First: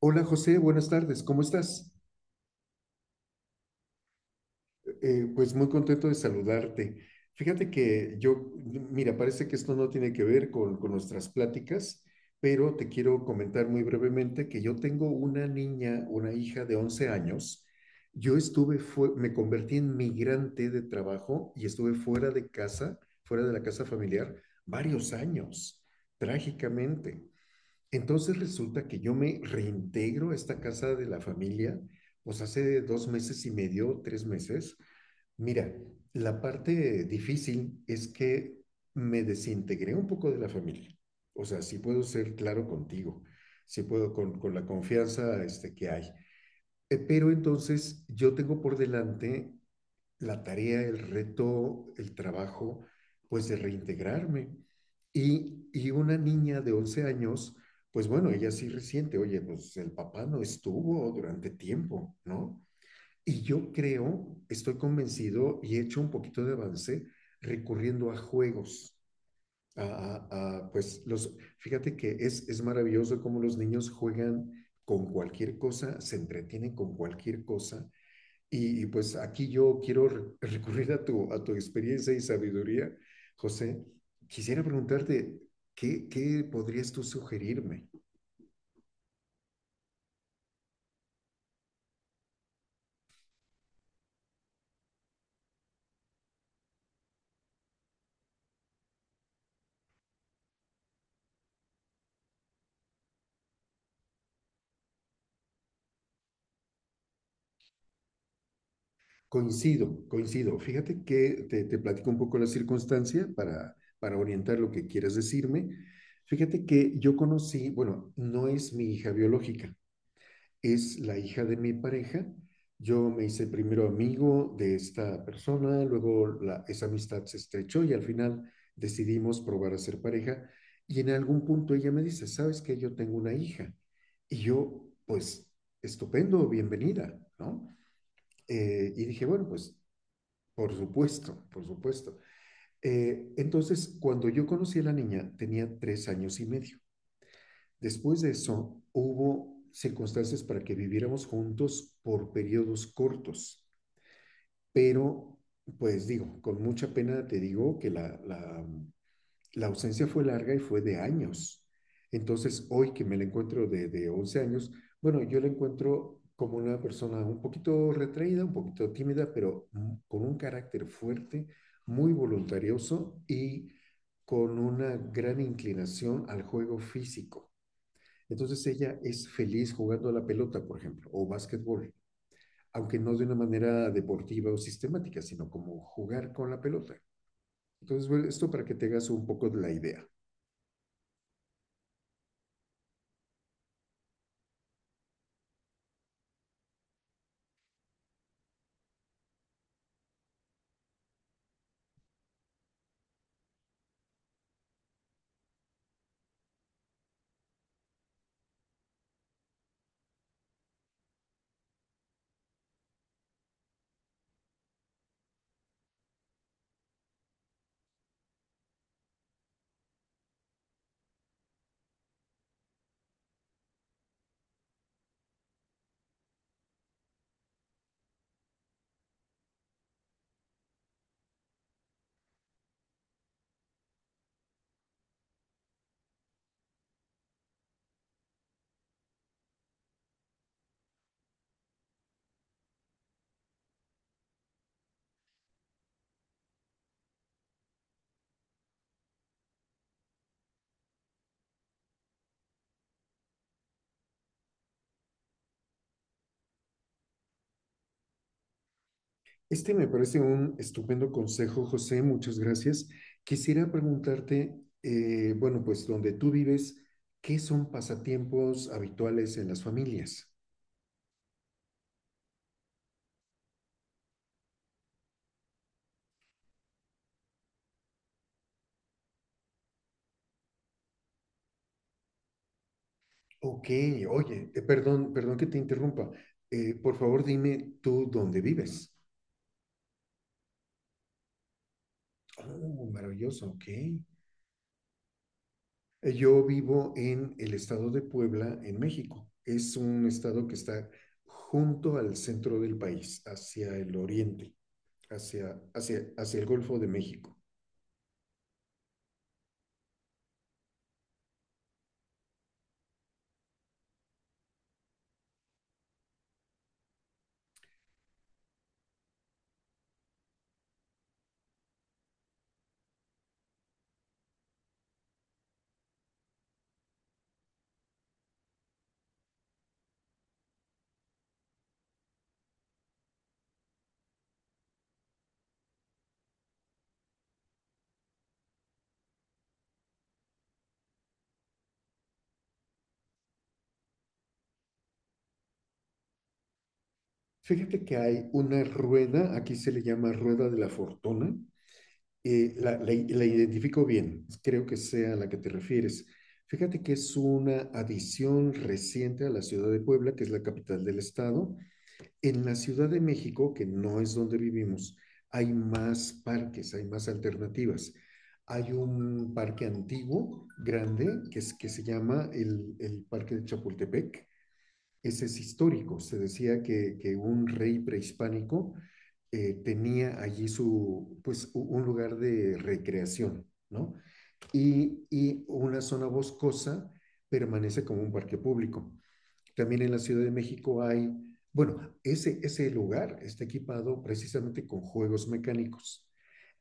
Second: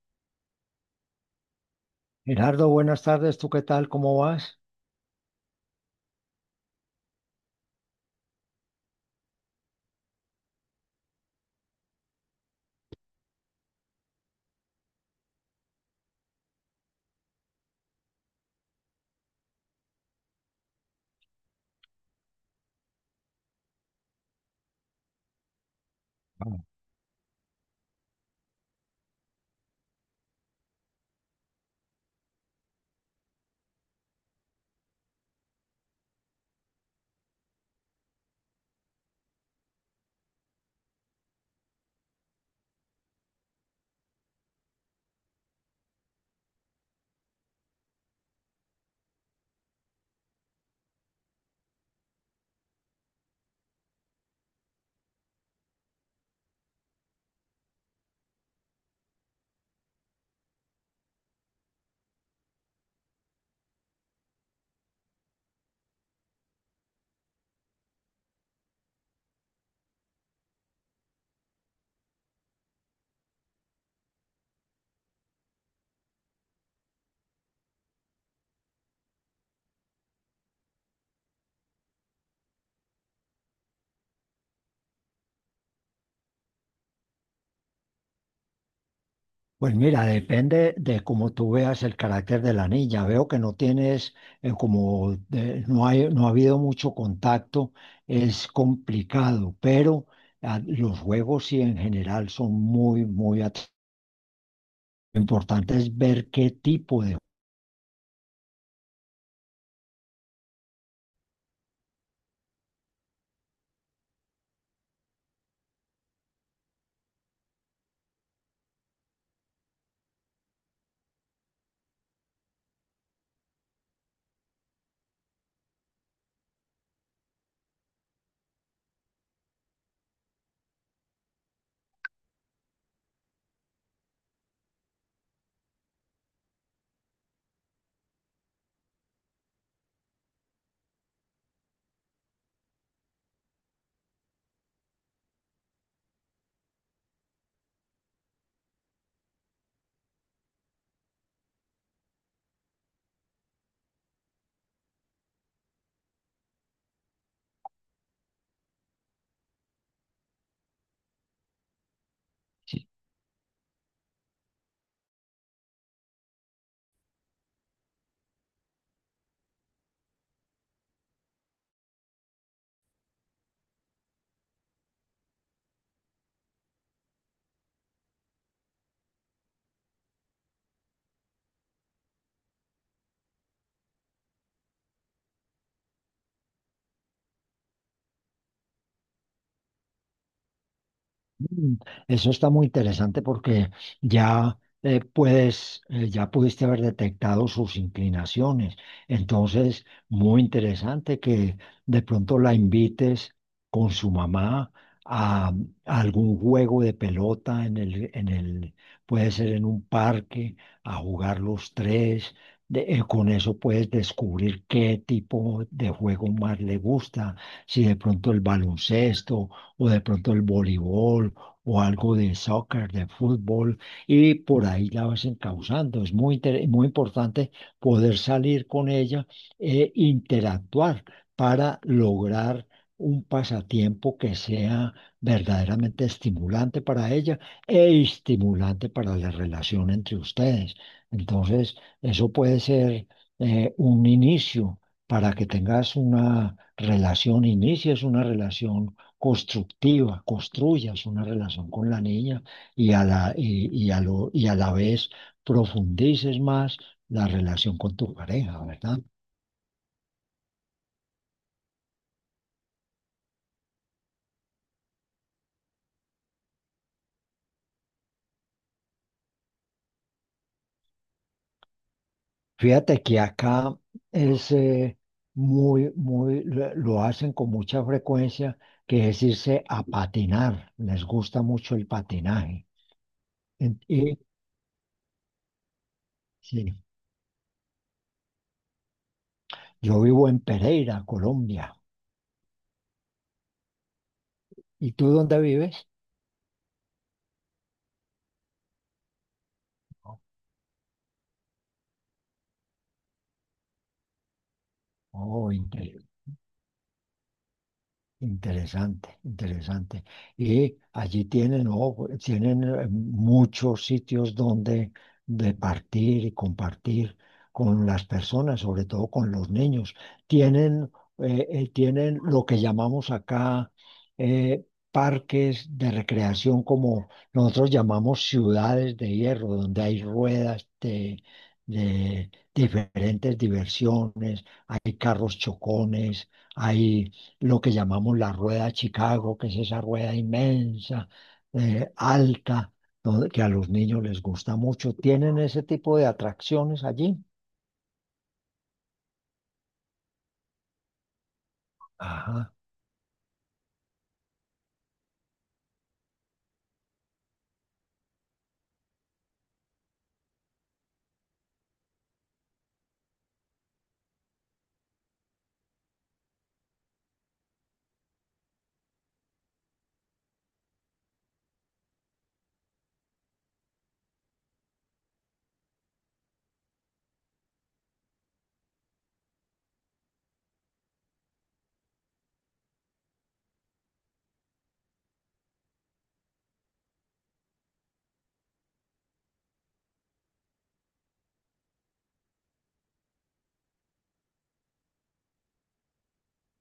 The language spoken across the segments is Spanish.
Hola José, buenas tardes, ¿cómo estás? Gerardo, buenas tardes. ¿Tú qué tal? ¿Cómo vas? Pues muy contento de saludarte. Fíjate que yo, mira, parece que esto no tiene que ver con nuestras pláticas, pero te quiero comentar muy brevemente que yo tengo una niña, una hija de 11 años. Yo estuve, fue, me convertí en migrante de trabajo y estuve fuera de casa, fuera de la casa familiar, varios años, Ah, trágicamente. Entonces resulta que yo me reintegro a esta casa de la familia, pues hace dos meses y medio, tres meses. Mira, la parte difícil es que me desintegré un poco de la familia. O sea, sí puedo ser claro contigo, sí puedo con la confianza este, que hay. Pero entonces yo tengo por delante la tarea, el reto, el trabajo, pues de reintegrarme. Y una niña de 11 años, pues bueno, ella sí resiente, oye, pues el papá no estuvo durante tiempo, ¿no? Y yo creo, estoy convencido y he hecho un poquito de avance recurriendo a juegos. Pues los, fíjate que es maravilloso cómo los niños juegan con cualquier cosa, se entretienen con cualquier cosa y pues aquí yo quiero recurrir a tu experiencia y sabiduría, José. Quisiera preguntarte, ¿qué podrías tú sugerirme? Pues mira, depende de cómo tú veas el carácter de la niña. Veo que no tienes, no hay, no ha habido mucho contacto, es complicado, pero los juegos sí en general son importantes ver qué tipo de juegos. Coincido, coincido. Fíjate que te platico un poco la circunstancia para orientar lo que quieras decirme. Fíjate que yo conocí, bueno, no es mi hija biológica, es la hija de mi pareja. Yo me hice primero amigo de esta persona, luego esa amistad se estrechó y al final decidimos probar a ser pareja. Y en algún punto ella me dice, ¿sabes que yo tengo una hija? Y yo, pues, estupendo, bienvenida, ¿no? Y dije, bueno, pues, por supuesto, por supuesto. Entonces, cuando yo conocí a la niña, tenía tres años y medio. Después de eso, hubo circunstancias para que viviéramos juntos por periodos cortos, pero pues digo, con mucha pena te digo que la ausencia fue larga y fue de años. Entonces, hoy que me la encuentro de 11 años, bueno, yo la encuentro como una persona un poquito retraída, un poquito tímida, pero con un carácter fuerte, muy voluntarioso y con una gran inclinación al juego físico. Entonces ella es feliz jugando a la pelota, por ejemplo, o básquetbol, aunque no de una manera deportiva o sistemática, sino como jugar con la pelota. Entonces, bueno, esto para que te hagas un poco de la idea. Mm, Eso está muy interesante porque ya puedes, ya pudiste haber detectado sus inclinaciones. Entonces, muy interesante que de pronto la invites con su mamá a, a algún juego de pelota en el puede ser en un parque, a jugar los tres. Con eso puedes descubrir qué tipo de juego más le gusta, si de pronto el baloncesto o de pronto el voleibol o algo de soccer, de fútbol, y por ahí la vas encauzando. Es muy importante poder salir con ella e interactuar para lograr un pasatiempo que sea verdaderamente estimulante para ella e estimulante para la relación entre ustedes. Entonces, eso puede ser un inicio para que tengas una relación, inicies una relación constructiva, construyas una relación con la niña y a la, y a lo, y a la vez profundices más la relación con tu pareja, ¿verdad? Este me parece un estupendo consejo, José, muchas gracias. Quisiera preguntarte, bueno, pues donde tú vives, ¿qué son pasatiempos habituales en las familias? Fíjate que acá es lo hacen con mucha frecuencia, que es irse a patinar, les gusta mucho el patinaje. Ok, En- Y, oye, perdón, perdón que te interrumpa. Sí, Por favor, dime tú dónde vives. yo vivo en Pereira, Colombia. Oh, maravilloso, ok. ¿Y tú dónde vives? Yo vivo en el estado de Puebla, en México. Es un estado que está junto al centro del país, hacia el oriente, Oh, hacia interesante. hacia el Golfo de México. Interesante, interesante. Y allí tienen, ¿no? Tienen muchos sitios donde departir y compartir con las personas, sobre todo con los niños. Tienen, Tienen lo que llamamos acá, eh, parques de recreación, como nosotros llamamos ciudades de hierro, donde hay ruedas de diferentes diversiones, hay carros chocones, hay lo que llamamos la Rueda de Chicago, que es esa rueda inmensa, alta, que a los niños les gusta mucho. Tienen ese tipo de atracciones allí. Fíjate que hay una rueda, aquí se le llama rueda de la fortuna. Ajá, Eh, la la identifico bien, creo que sea a la que te refieres. Fíjate que es una adición reciente a la ciudad de Puebla, que es la capital del estado. En la Ciudad de México, que no es donde vivimos, hay más parques, hay más alternativas. Hay un parque antiguo, grande, que, es, que se llama el Parque de Chapultepec. Ese es histórico. Se decía que un rey prehispánico tenía allí su, pues, un lugar de recreación, ¿no? Y una zona boscosa permanece como un parque público. También en la Ciudad de México hay, bueno, ese lugar está equipado precisamente con juegos mecánicos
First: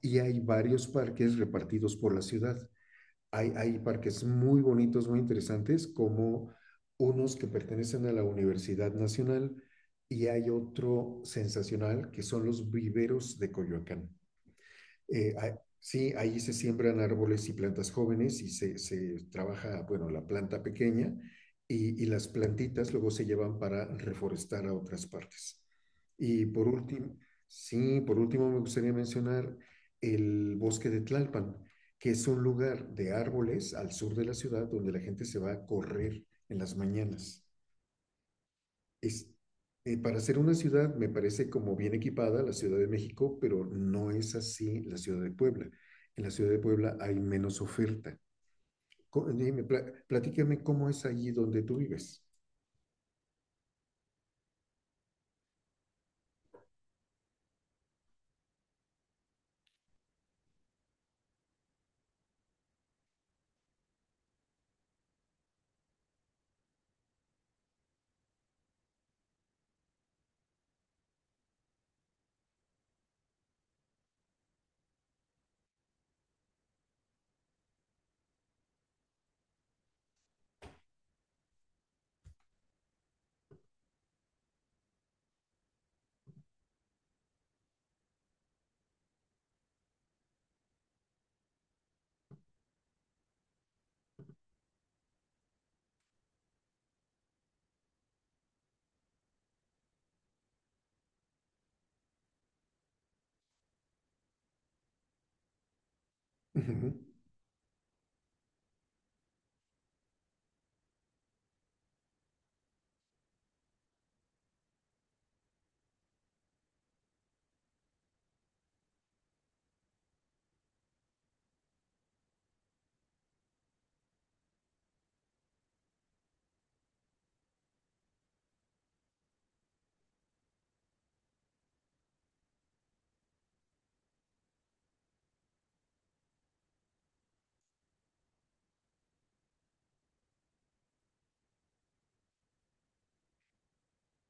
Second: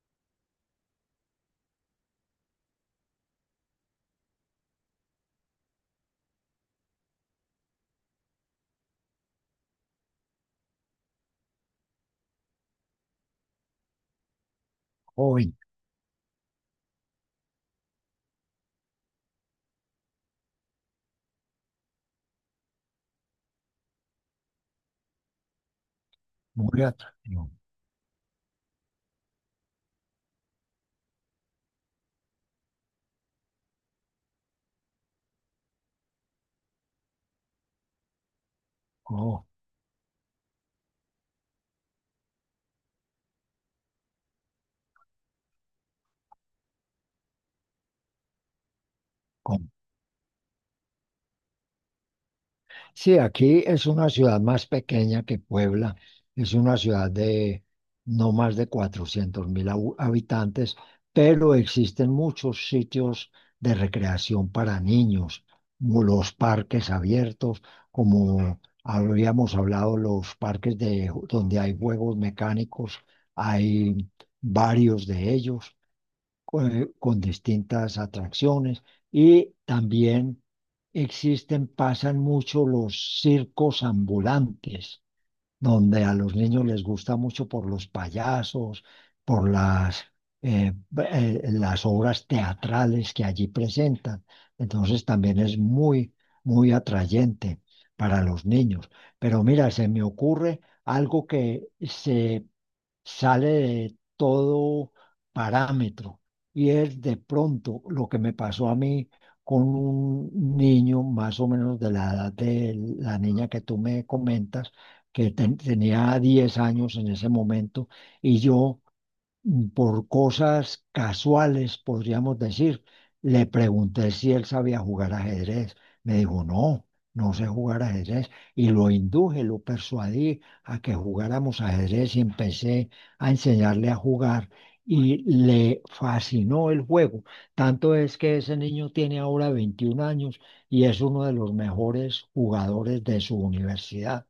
y hay varios parques repartidos por la ciudad. Hay parques muy bonitos, muy interesantes, como unos que pertenecen a la Universidad Nacional y hay otro sensacional que son los viveros de Coyoacán. Hoy, Sí, ahí se siembran árboles y plantas jóvenes y se trabaja, bueno, la planta pequeña y las plantitas luego se llevan para reforestar a otras partes. Y por muy último, atractivo. sí, por último me gustaría mencionar el bosque de Tlalpan, que es un lugar de árboles al sur de la ciudad donde la gente se va a correr en las mañanas. Es, para ser una ciudad, me parece como bien equipada la Ciudad de México, pero no es así la Ciudad de Puebla. En la Ciudad de Puebla hay menos oferta. Oh, Dime, platícame cómo es allí donde tú vives. sí, aquí es una ciudad más pequeña que Puebla. Es una ciudad de no más de 400.000 habitantes, pero existen muchos sitios de recreación para niños, como los parques abiertos, como habíamos hablado, los parques donde hay juegos mecánicos, hay varios de ellos con distintas atracciones y también existen, pasan mucho los circos ambulantes, donde a los niños les gusta mucho por los payasos, por las, eh, las obras teatrales que allí presentan. Entonces también es muy atrayente para los niños. Pero mira, se me ocurre algo que se sale de todo parámetro. Y Ujú. es de pronto lo que me pasó a mí con un niño más o menos de la edad de la niña que tú me comentas, que tenía 10 años en ese momento, y yo por cosas casuales, podríamos decir. Le pregunté si él sabía jugar ajedrez. Me dijo, no, no sé jugar ajedrez. Y lo induje, lo persuadí a que jugáramos ajedrez y empecé a enseñarle a jugar. Y le fascinó el juego. Tanto es que ese niño tiene ahora 21 años y es uno de los mejores jugadores de su universidad.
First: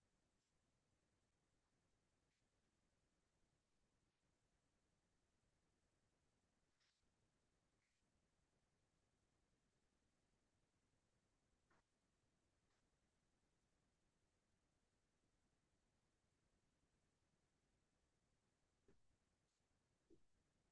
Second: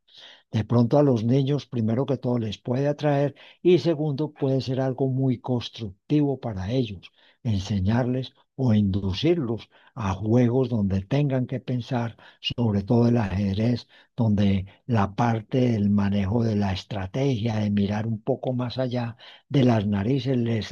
De pronto a los niños, primero que todo, les puede atraer y segundo, puede ser algo muy constructivo para ellos, enseñarles o inducirlos a juegos donde tengan que pensar, sobre todo el ajedrez, donde la parte del manejo de la estrategia, de mirar un poco más allá de las narices, les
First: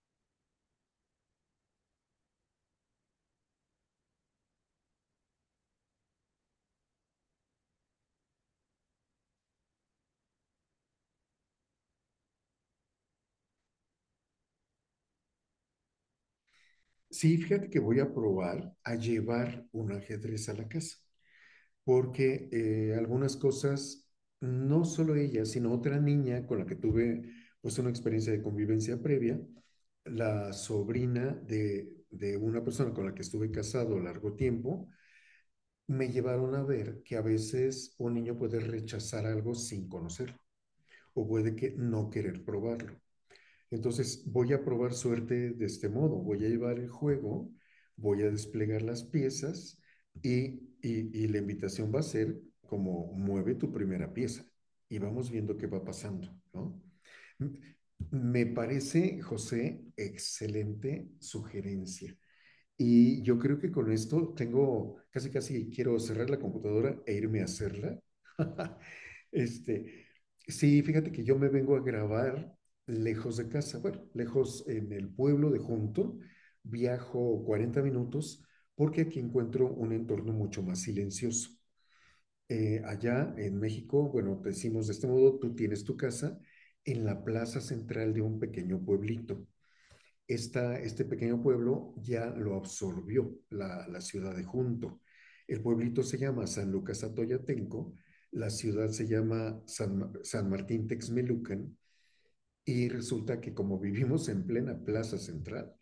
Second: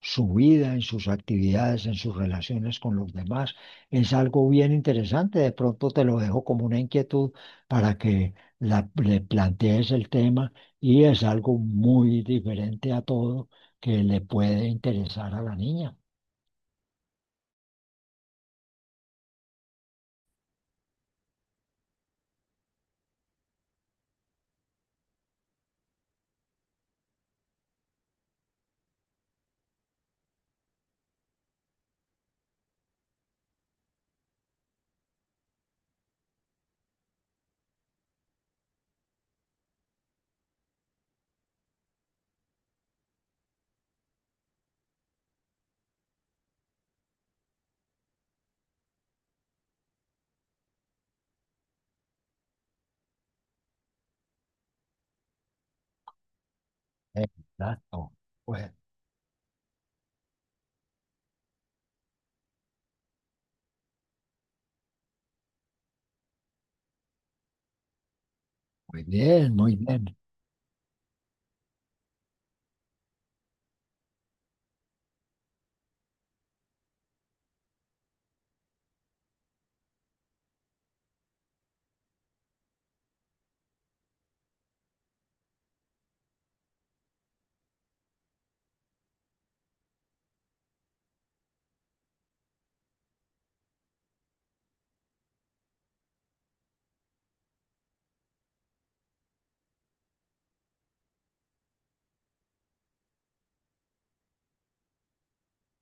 su vida, en sus actividades, en sus relaciones con los demás. Es algo bien interesante. De pronto te lo dejo como una inquietud para que le plantees el tema y es algo muy diferente a todo que le puede interesar a la niña. Sí, fíjate que voy a probar a llevar un ajedrez a la casa, porque algunas cosas, no solo ella, sino otra niña con la que tuve pues una experiencia de convivencia previa, la sobrina de una persona con la que estuve casado largo tiempo, me llevaron a ver que a veces un niño puede rechazar algo sin conocerlo o puede que no querer probarlo. Entonces voy a probar suerte de este modo, voy a llevar el juego, voy a desplegar las piezas y, y la invitación va a ser como mueve tu primera pieza y vamos viendo qué va pasando, ¿no? Exacto. Me Pues, parece, José, excelente sugerencia. Y yo creo que con esto tengo, casi casi quiero cerrar la computadora e irme a hacerla. muy bien, muy Este, bien. sí, fíjate que yo me vengo a grabar lejos de casa, bueno, lejos en el pueblo de Junto, viajo 40 minutos porque aquí encuentro un entorno mucho más silencioso. Allá en México, bueno, te decimos de este modo, tú tienes tu casa en la plaza central de un pequeño pueblito. Esta, este pequeño pueblo ya lo absorbió la ciudad de Junto. El pueblito se llama San Lucas Atoyatenco, la ciudad se llama San Martín Texmelucan, y resulta que como vivimos en plena plaza central,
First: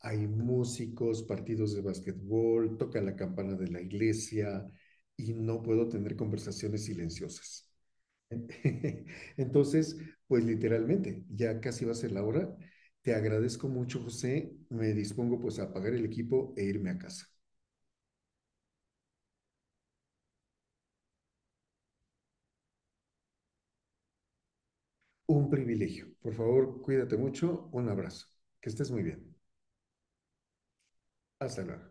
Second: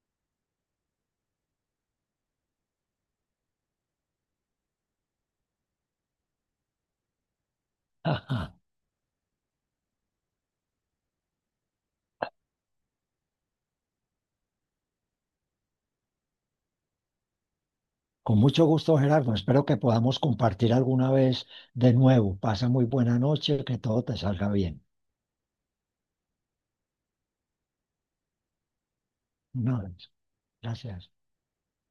hay músicos, partidos de básquetbol, toca la campana de la iglesia y no puedo tener conversaciones silenciosas. Ajá. Entonces, pues literalmente, ya casi va a ser la hora. Te agradezco mucho, José. Me dispongo pues a apagar el equipo e irme a casa. Con mucho gusto, Gerardo. Espero que podamos compartir alguna vez de nuevo. Pasa muy buena noche, que todo te salga bien. Un privilegio. Por favor, cuídate mucho. Un abrazo. Que estés muy bien. No, gracias. Hasta luego.